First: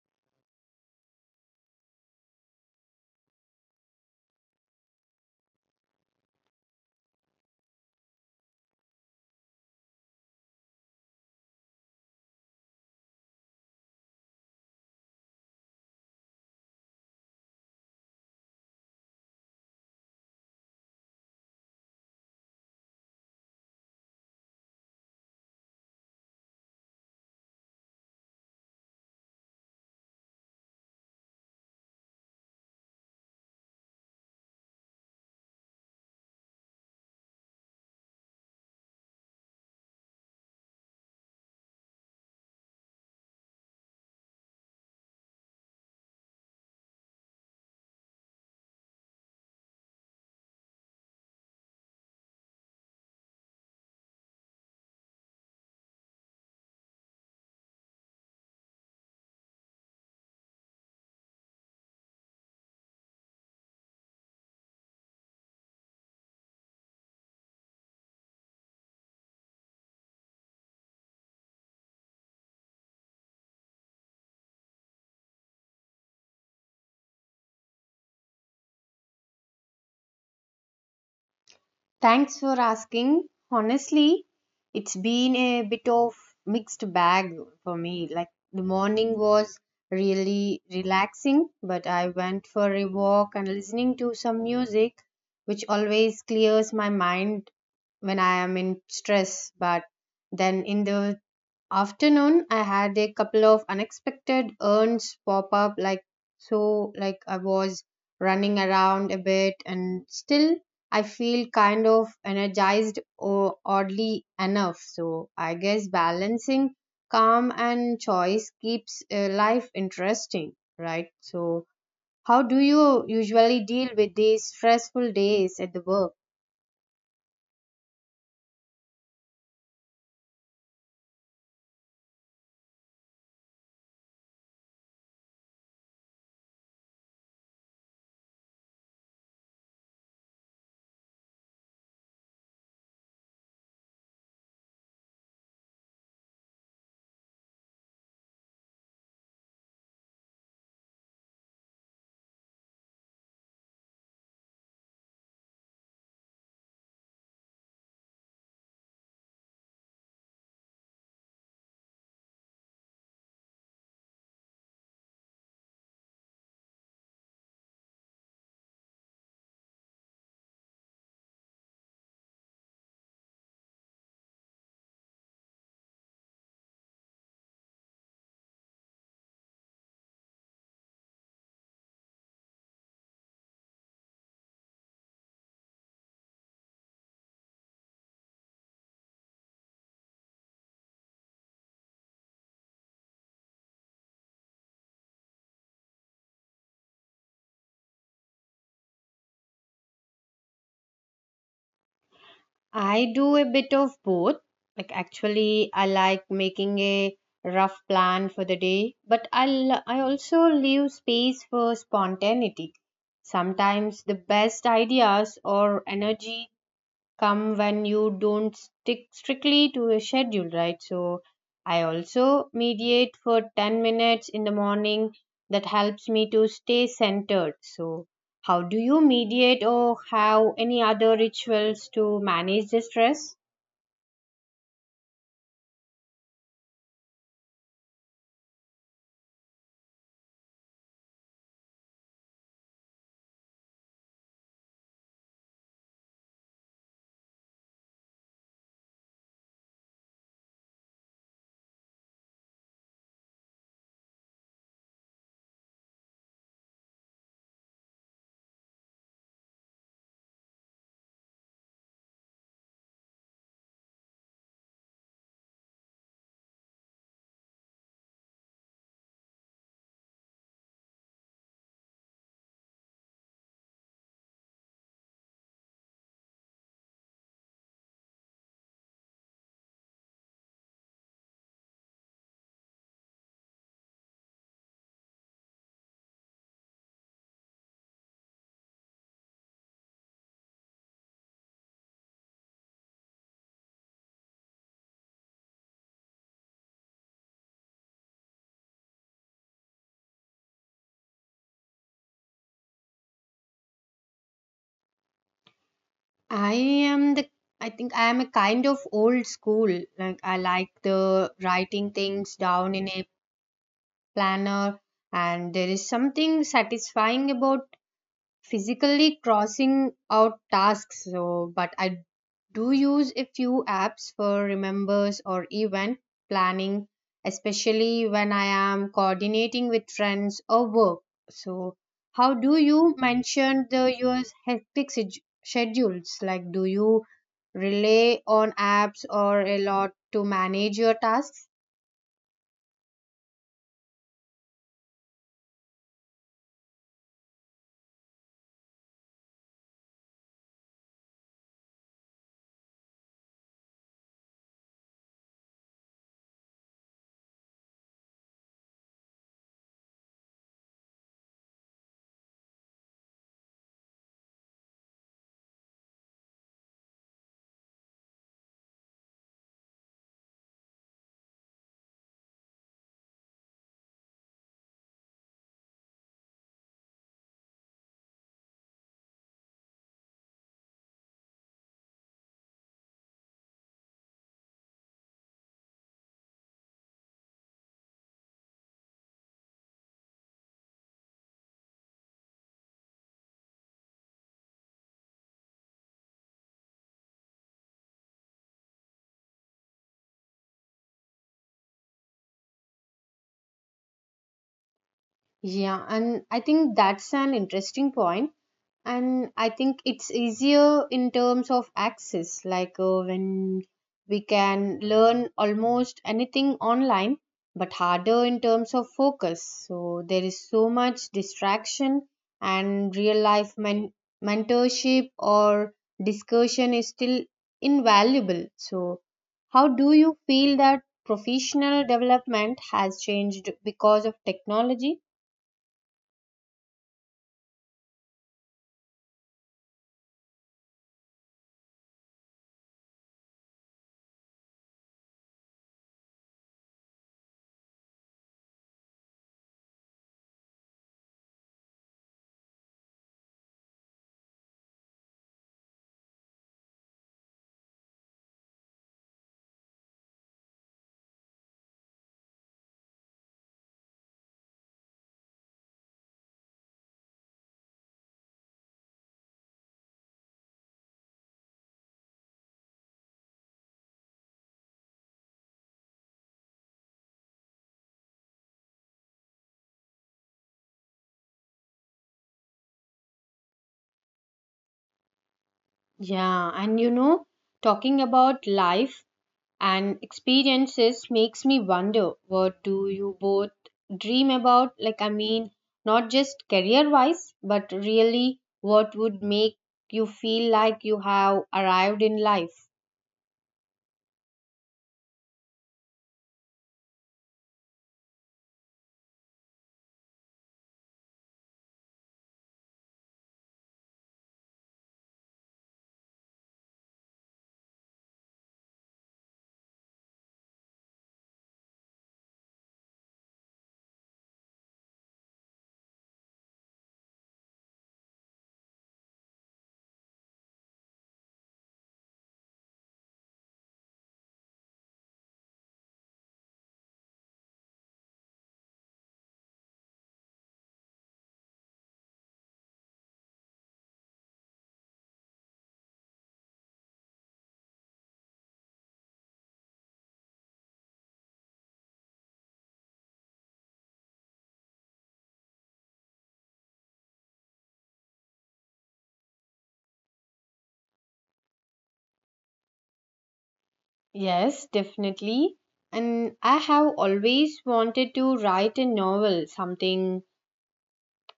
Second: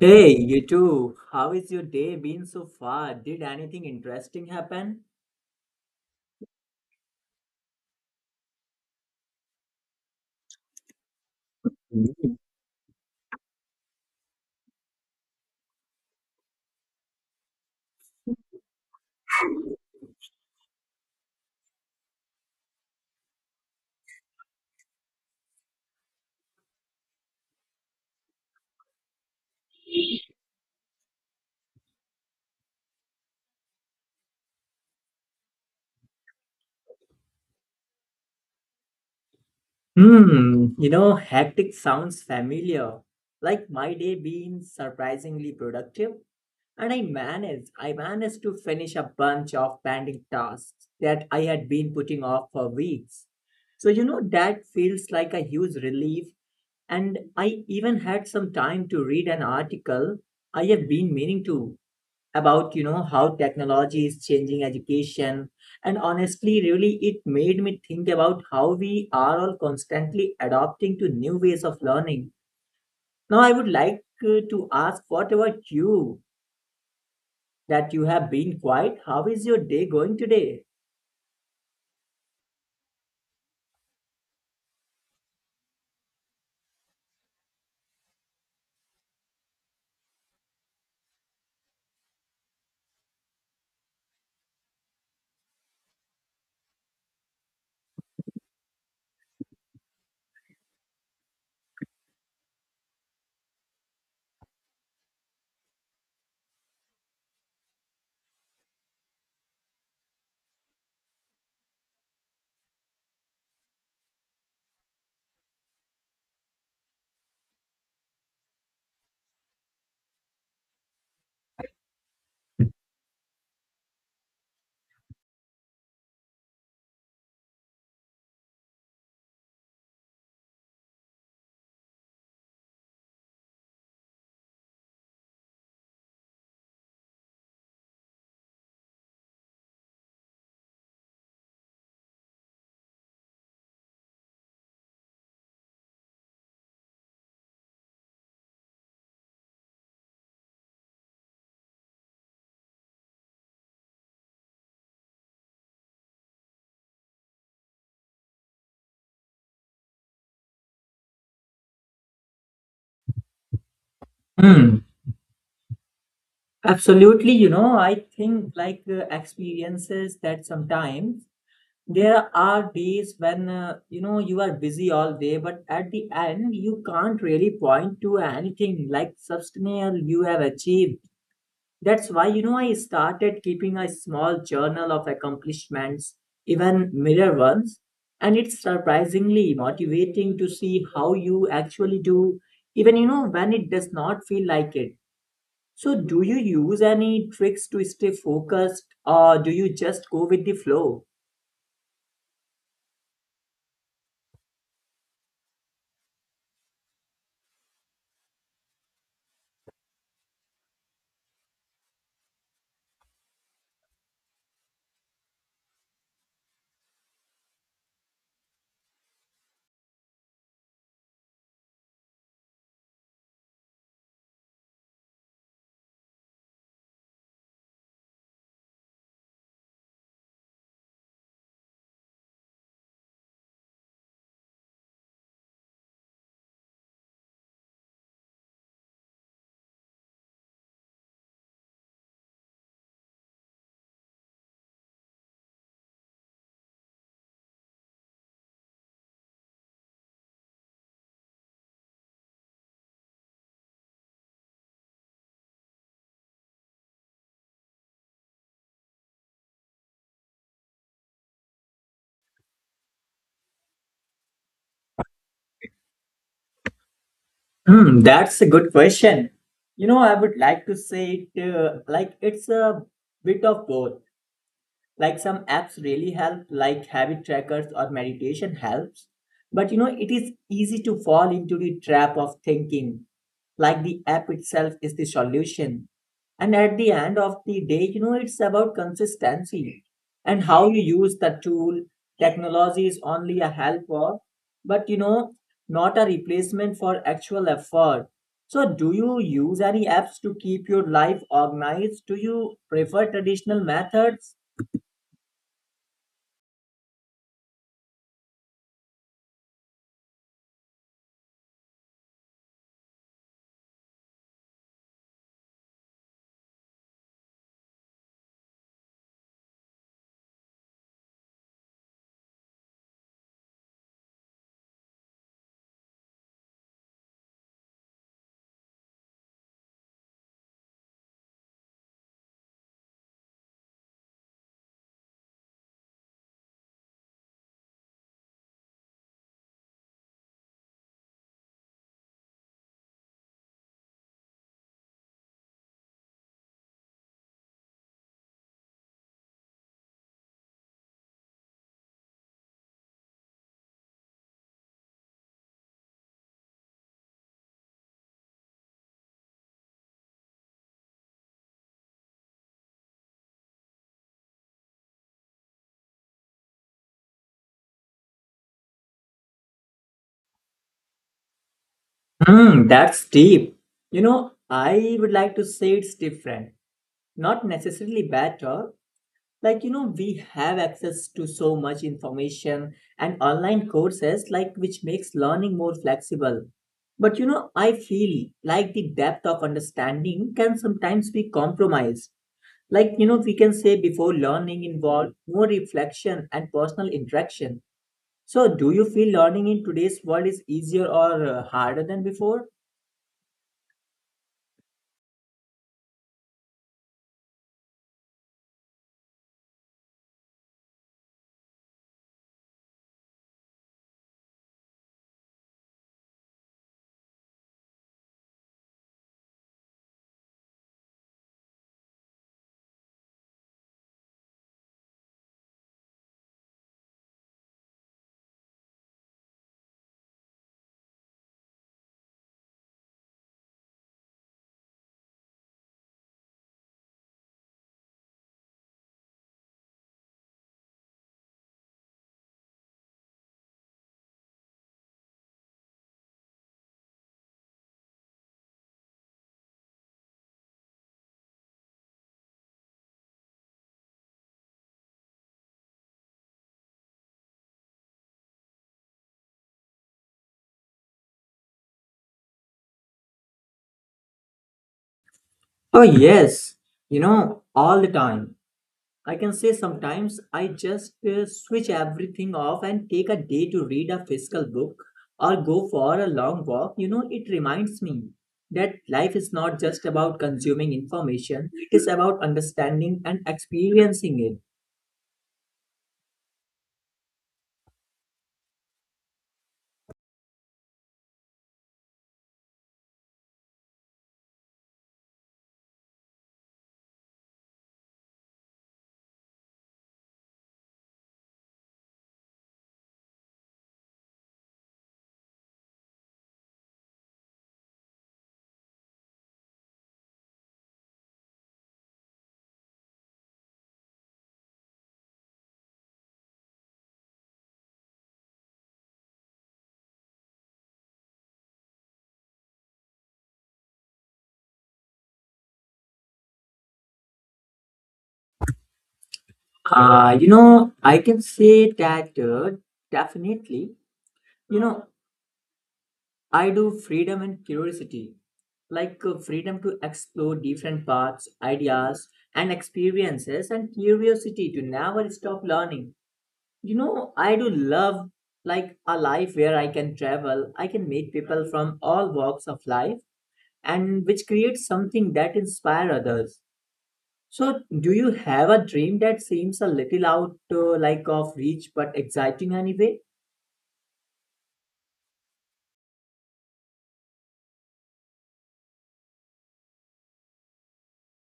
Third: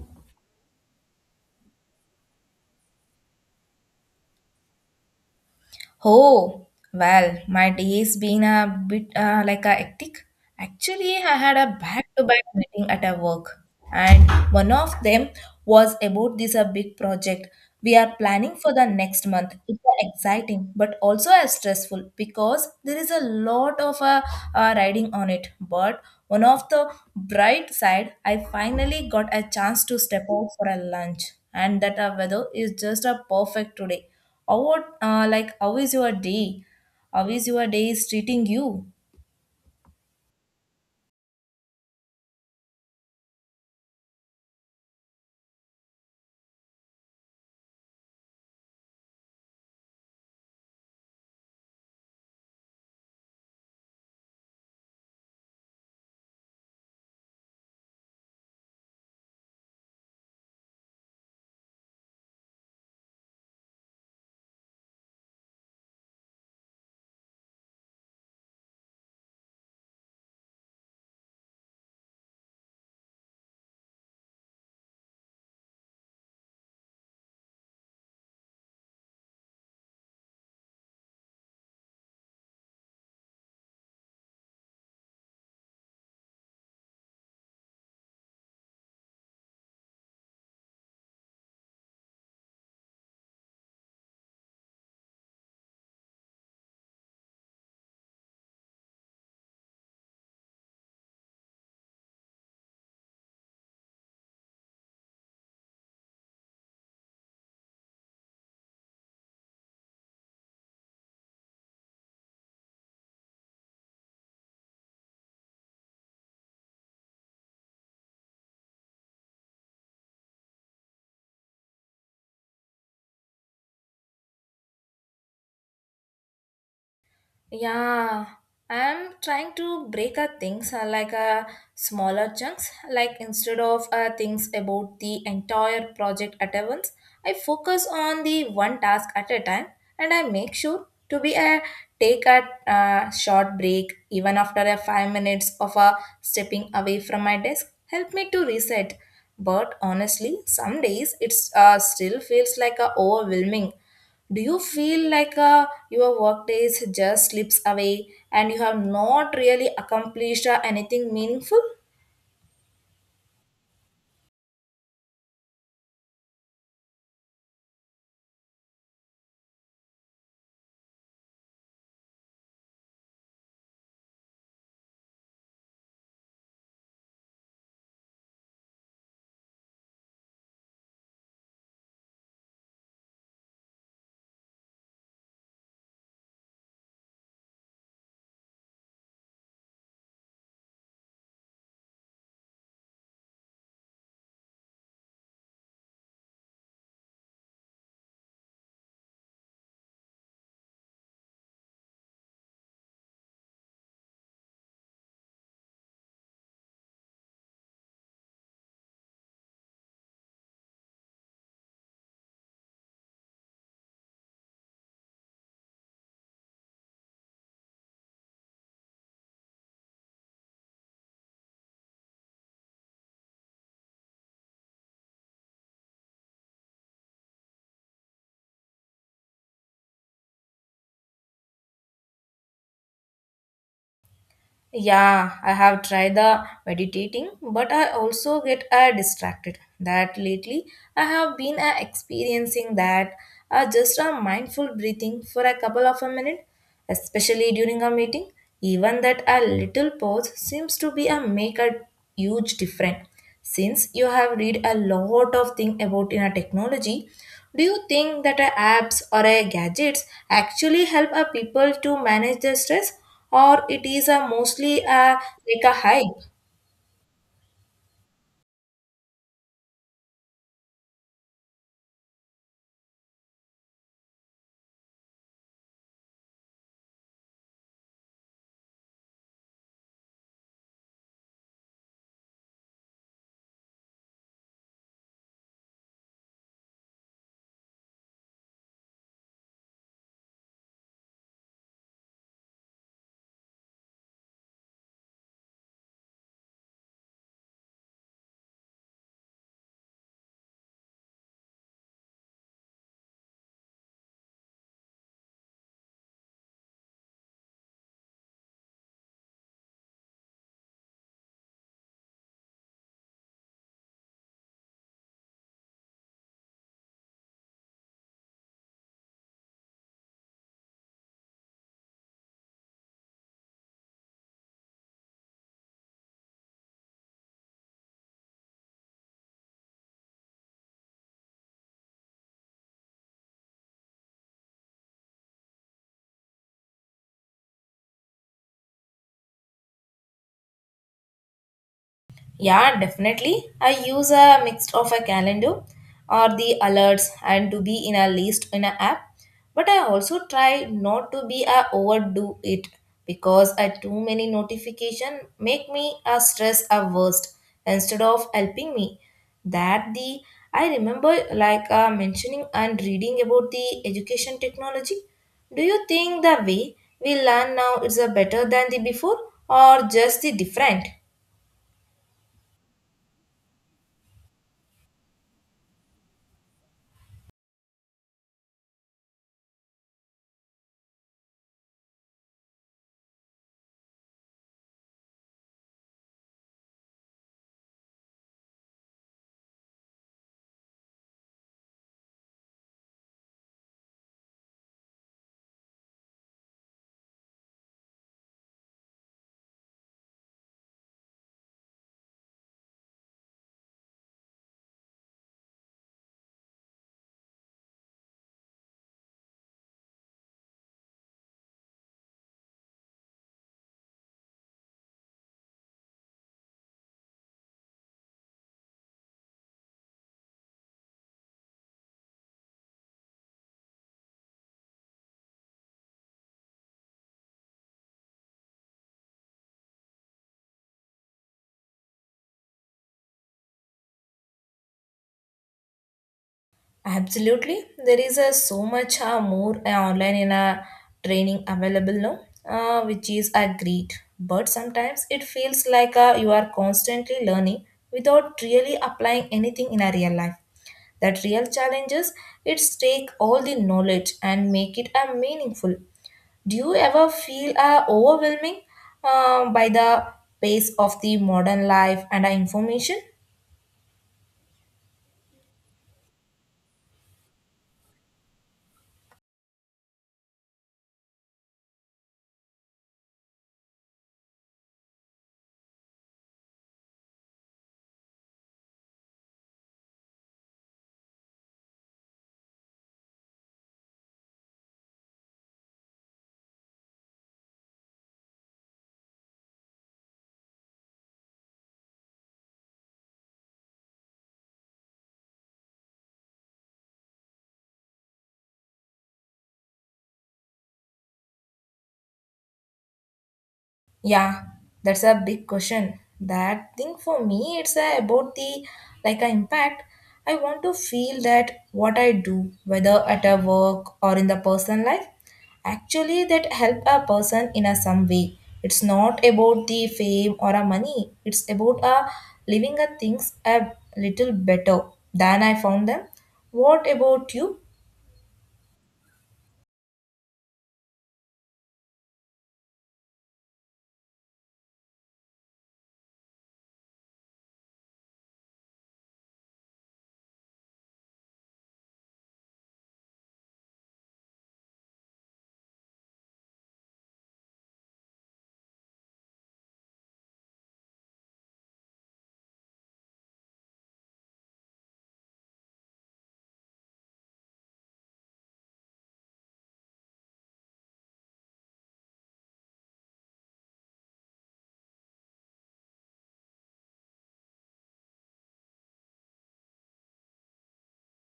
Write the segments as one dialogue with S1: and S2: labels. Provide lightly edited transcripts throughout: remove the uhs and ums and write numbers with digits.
S1: Hey, you too. How is your day been so far? Did anything interesting happen?
S2: Oh, well, my day's been a bit like a hectic. Actually, I had a
S1: Mm.
S2: back-to-back meeting at a work, and one of them was about this a big project we are planning for the next month. It's exciting, but also as stressful because there is a lot of riding on it. But one of the bright side, I finally got a chance to step out for a lunch, and that weather is just a perfect today. Or what, how is your day? How is your day is treating you?
S1: You know, hectic sounds familiar. Like my day been surprisingly productive, and I managed to finish a bunch of pending tasks that I had been putting off for weeks. So, you know, that feels like a huge relief, and I even had some time to read an article I have been meaning to about you know how technology is changing education, and honestly really it made me think about how we are all constantly adopting to new ways of learning. Now I would like to ask what about you, that you have been quiet. How is your day going today?
S3: Thanks for asking. Honestly, it's been a bit of mixed bag for me. Like the morning was really relaxing, but I went for a walk and listening to some music, which always clears my mind when I am in stress. But then in the afternoon I had a couple of unexpected errands pop up, like I was running around a bit and still I feel kind of energized or oddly enough, so I guess balancing calm and choice keeps life interesting, right? So how do you usually deal with these stressful days at the work?
S2: Yeah, I'm trying to break up things smaller chunks. Like instead of things about the entire project at once, I focus on the one task at a time, and I make sure to be a take a short break even after a 5 minutes of a stepping away from my desk. Help me to reset. But honestly, some days it's still feels like a overwhelming. Do you feel like your work days just slips away and you have not really accomplished anything meaningful?
S1: Hmm. Absolutely, you know, I think like experiences that sometimes. There are days when you know you are busy all day, but at the end you can't really point to anything like substantial you have achieved. That's why you know I started keeping a small journal of accomplishments, even mirror ones, and it's surprisingly motivating to see how you actually do, even you know when it does not feel like it. So, do you use any tricks to stay focused, or do you just go with the flow?
S3: I do a bit of both. Like actually I like making a rough plan for the day, but I also leave space for spontaneity. Sometimes the best ideas or energy come when you don't stick strictly to a schedule, right? So I also mediate for 10 minutes in the morning, that helps me to stay centered. So, how do you mediate or have any other rituals to manage the stress?
S2: Yeah, I have tried the meditating, but I also get distracted. That lately I have been experiencing that just a mindful breathing for a couple of a minute, especially during a meeting. Even that a little pause seems to be a make a huge difference. Since you have read a lot of things about in a technology, do you think that a apps or a gadgets actually help a people to manage their stress or it is a mostly a like a high?
S1: That's a good question. You know, I would like to say it like it's a bit of both. Like some apps really help, like habit trackers or meditation helps, but you know it is easy to fall into the trap of thinking like the app itself is the solution. And at the end of the day, you know, it's about consistency and how you use the tool. Technology is only a helper, but you know, not a replacement for actual effort. So do you use any apps to keep your life organized, do you prefer traditional methods?
S3: I am the I think I am a kind of old school. Like I like the writing things down in a planner, and there is something satisfying about physically crossing out tasks, so but I do use a few apps for remembers or event planning, especially when I am coordinating with friends or work. So how do you mention the your hectic schedules? Like, do you rely on apps or a lot to manage your tasks?
S2: Yeah, definitely. I use a mix of a calendar or the alerts and to be in a list in an app. But I also try not to be a overdo it because a too many notification make me a stress averse instead of helping me. That the I remember like mentioning and reading about the education technology. Do you think the way we learn now is a better than the before or just the different?
S1: That's deep. You know, I would like to say it's different. Not necessarily bad talk. Like, you know, we have access to so much information and online courses, like, which makes learning more flexible. But, you know, I feel like the depth of understanding can sometimes be compromised. Like, you know, we can say before learning involved more reflection and personal interaction. So, do you feel learning in today's world is easier or harder than before?
S3: Yeah, and I think that's an interesting point, and I think it's easier in terms of access, like when we can learn almost anything online, but harder in terms of focus. So there is so much distraction, and real life mentorship or discussion is still invaluable. So how do you feel that professional development has changed because of technology?
S2: Absolutely. There is a so much more online in a training available now, which is a great. But sometimes it feels like you are constantly learning without really applying anything in a real life. That real challenges, it's take all the knowledge and make it a meaningful. Do you ever feel overwhelming by the pace of the modern life and information?
S1: Oh, yes, you know, all the time. I can say sometimes I just switch everything off and take a day to read a physical book or go for a long walk. You know, it reminds me that life is not just about consuming information, it is about understanding and experiencing it.
S3: Yeah, and you know, talking about life and experiences makes me wonder, what do you both dream about? Like, I mean, not just career wise, but really what would make you feel like you have arrived in life?
S2: Yeah, that's a big question. That thing for me, it's about the like an impact. I want to feel that what I do, whether at a work or in the personal life, actually that help a person in a some way. It's not about the fame or a money. It's about a living a things a little better than I found them. What about you?
S1: You know, I can say that definitely. You know, I do freedom and curiosity, like freedom to explore different paths, ideas, and experiences, and curiosity to never stop learning. You know, I do love like a life where I can travel, I can meet people from all walks of life, and which creates something that inspire others. So, do you have a dream that seems a little out like of reach but exciting anyway?
S3: Yes, definitely. And I have always wanted to write a novel, something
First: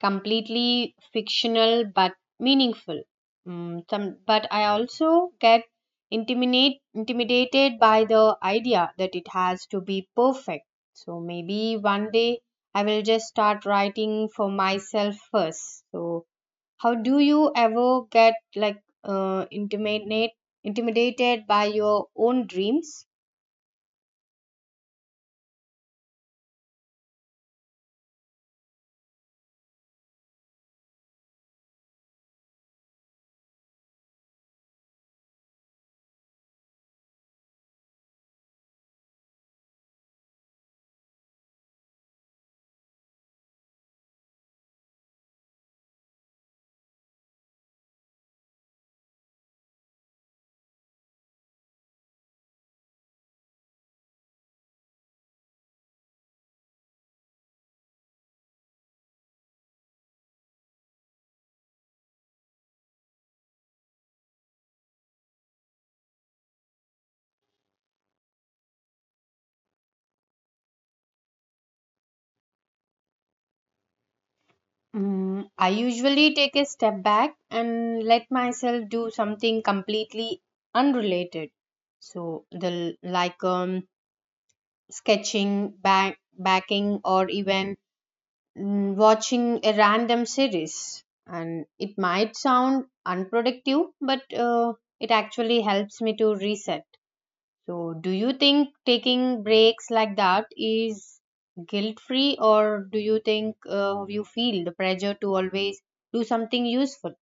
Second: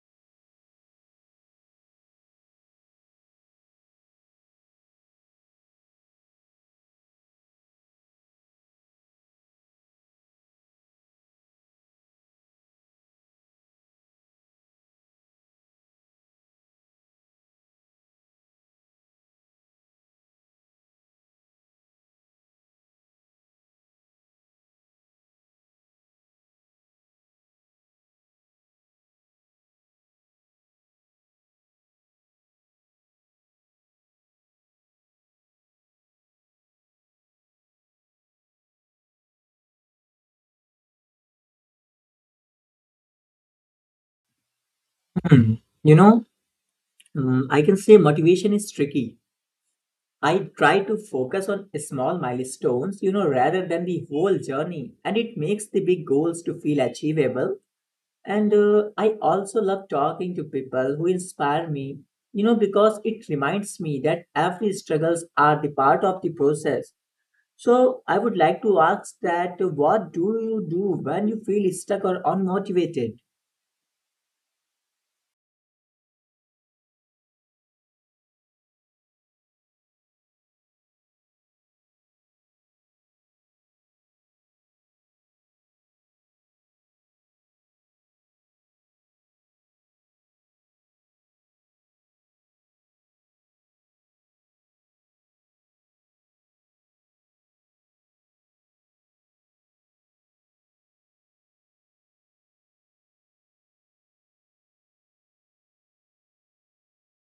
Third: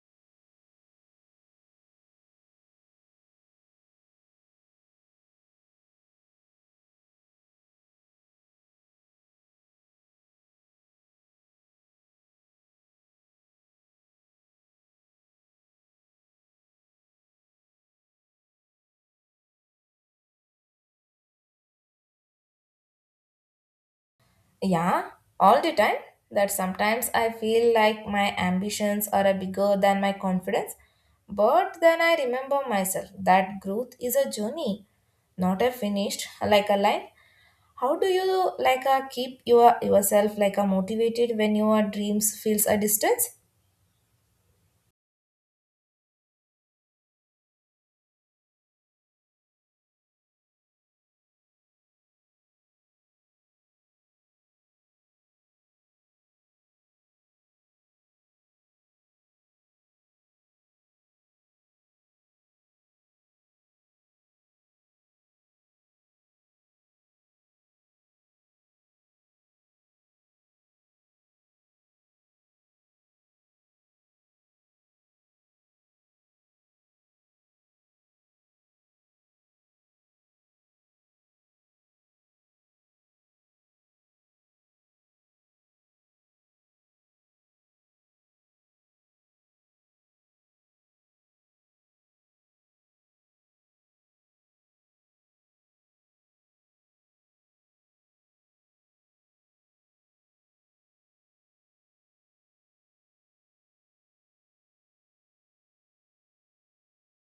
S3: completely fictional but meaningful. Mm, some, but I also get intimidated by the idea that it has to be perfect. So maybe one day I will just start writing for myself first. So how do you ever get like uh, intimidate, intimidated by your own dreams?
S2: Yeah, all the time. That sometimes I feel like my ambitions are a bigger than my confidence. But then I remember myself that growth is a journey, not a finished like a line. How do you like keep yourself like a motivated when your dreams feels a distance?
S1: Hmm, You know, I can say motivation is tricky. I try to focus on small milestones, you know, rather than the whole journey, and it makes the big goals to feel achievable. And I also love talking to people who inspire me, you know, because it reminds me that every struggles are the part of the process. So I would like to ask that what do you do when you feel stuck or unmotivated?
S3: Mm, I usually take a step back and let myself do something completely unrelated. So the like sketching, backing, or even watching a random series. And it might sound unproductive, but it actually helps me to reset. So, do you think taking breaks like that is guilt free, or do you think you feel the pressure to always do something useful?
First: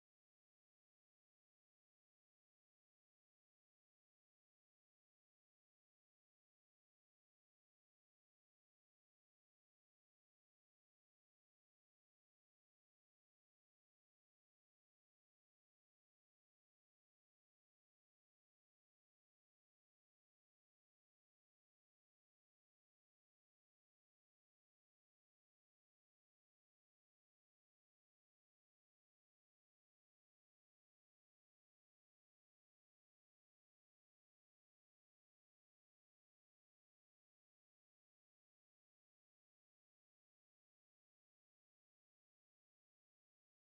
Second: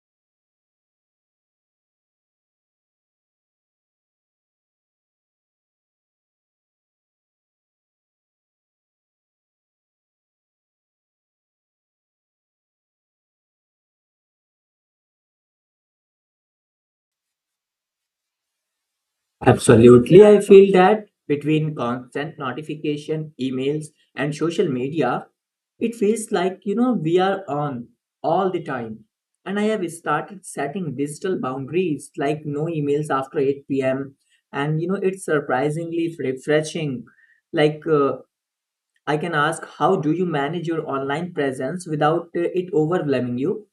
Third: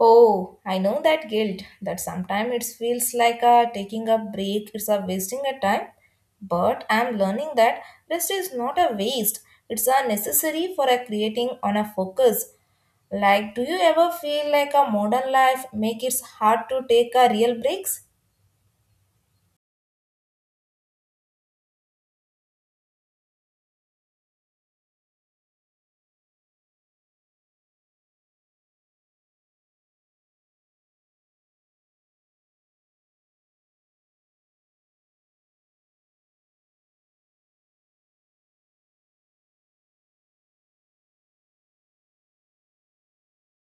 S2: Oh, I know that guilt that sometimes it feels like a taking a break, it's a wasting a time. But I'm learning that rest is not a waste, it's a necessary for a creating on a focus. Like do you ever feel like a modern life make it hard to take a real breaks?
S1: Absolutely, I feel that between constant notification, emails, and social media, it feels like you know we are on all the time. And I have started setting digital boundaries like no emails after 8 p.m. And you know, it's surprisingly refreshing. Like, I can ask, how do you manage your online presence without it overwhelming you?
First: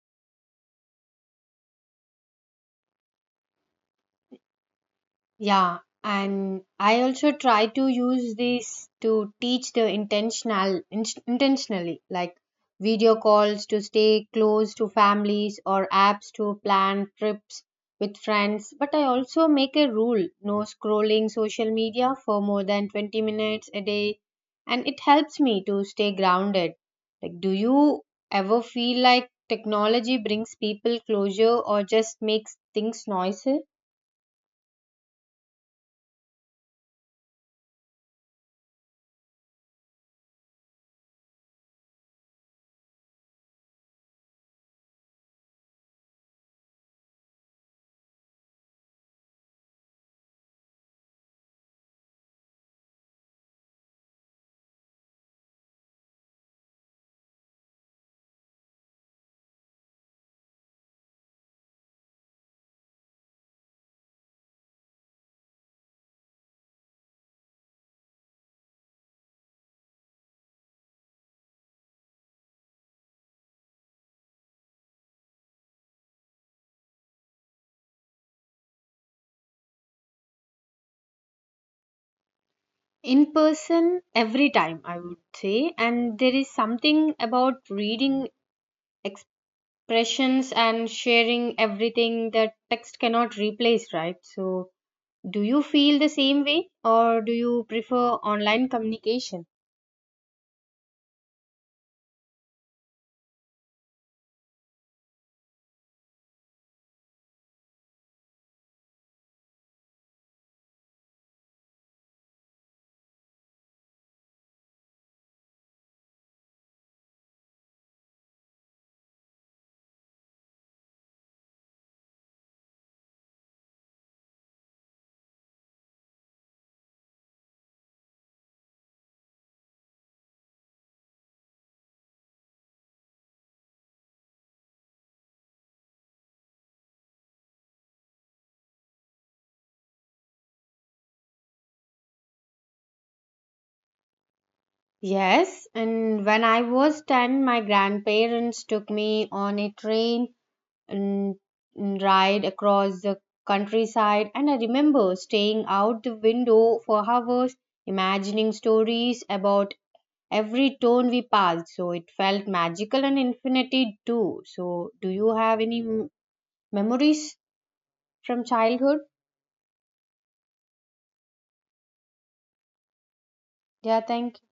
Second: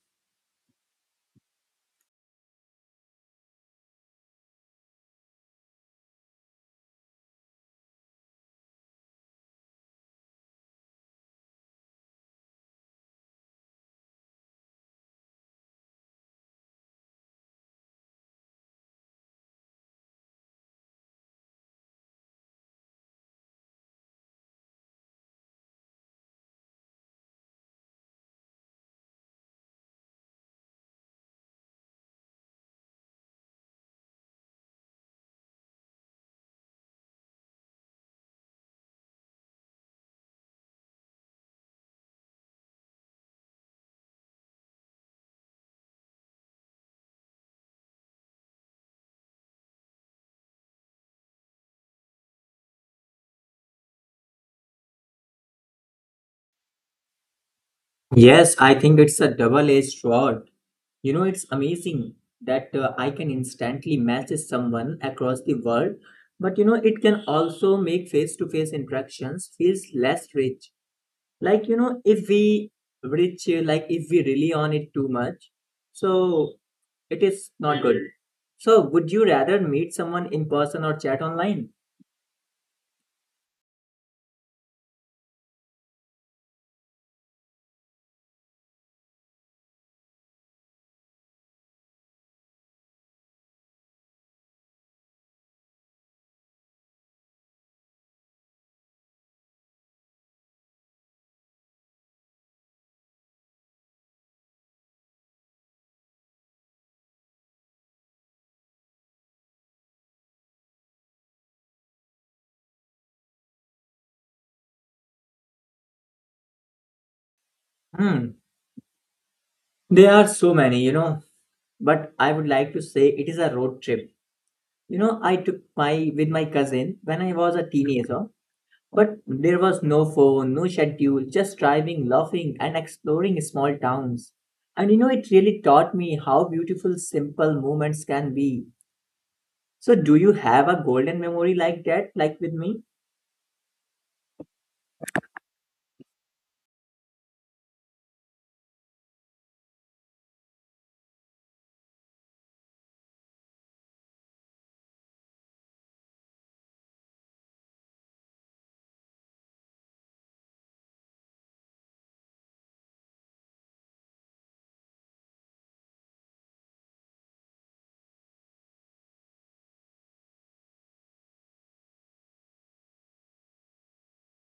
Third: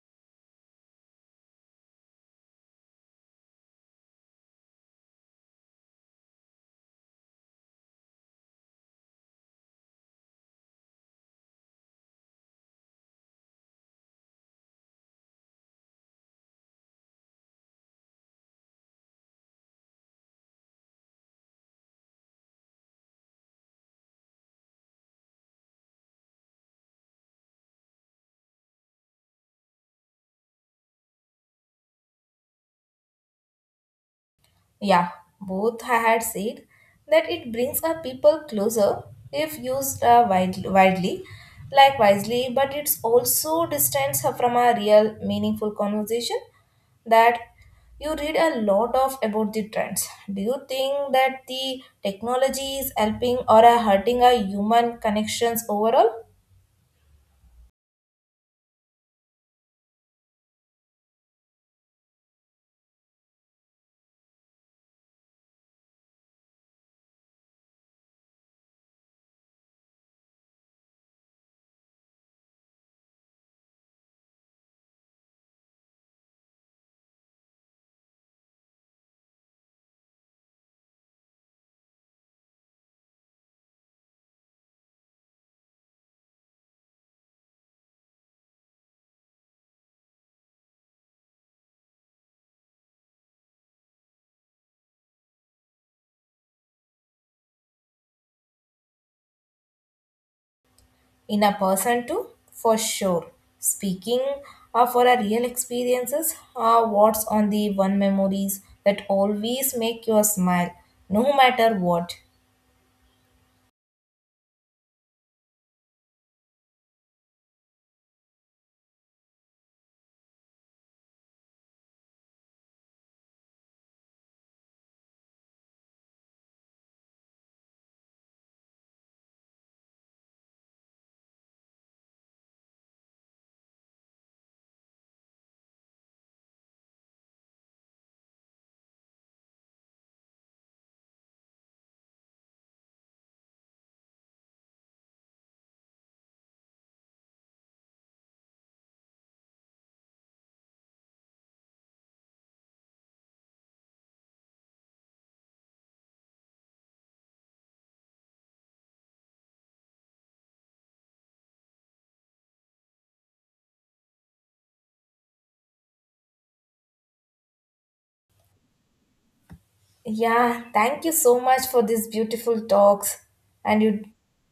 S3: Yeah, and I also try to use this to teach the intentionally, like video calls to stay close to families or apps to plan trips with friends. But I also make a rule, no scrolling social media for more than 20 minutes a day, and it helps me to stay grounded. Like, do you ever feel like technology brings people closure or just makes things noisy?
S2: Yeah, both I had said that it brings our people closer if used like wisely, but it's also distance her from a real meaningful conversation that you read a lot of about the trends. Do you think that the technology is helping or are hurting our human connections overall?
S1: Yes, I think it's a double edged sword. You know, it's amazing that I can instantly message someone across the world, but you know, it can also make face-to-face interactions feels less rich. Like, you know, if we rich, like if we rely on it too much, so it is not good. So, would you rather meet someone in person or chat online?
S3: In person, every time, I would say. And there is something about reading expressions and sharing everything that text cannot replace, right? So do you feel the same way, or do you prefer online communication?
S2: In a person too, for sure. Speaking for our real experiences, what's on the one memories that always make you smile no matter what?
S1: Hmm, there are so many, you know, but I would like to say it is a road trip. You know, I took my with my cousin when I was a teenager. But there was no phone, no schedule, just driving, laughing, and exploring small towns. And you know, it really taught me how beautiful simple moments can be. So, do you have a golden memory like that, like with me?
S3: Yes, and when I was 10, my grandparents took me on a train and ride across the countryside. And I remember staying out the window for hours, imagining stories about every town we passed. So it felt magical and infinity too. So, do you have any memories from childhood?
S2: Yeah, thank you so much for these beautiful talks and
S3: Yeah,
S2: you.
S3: thank you.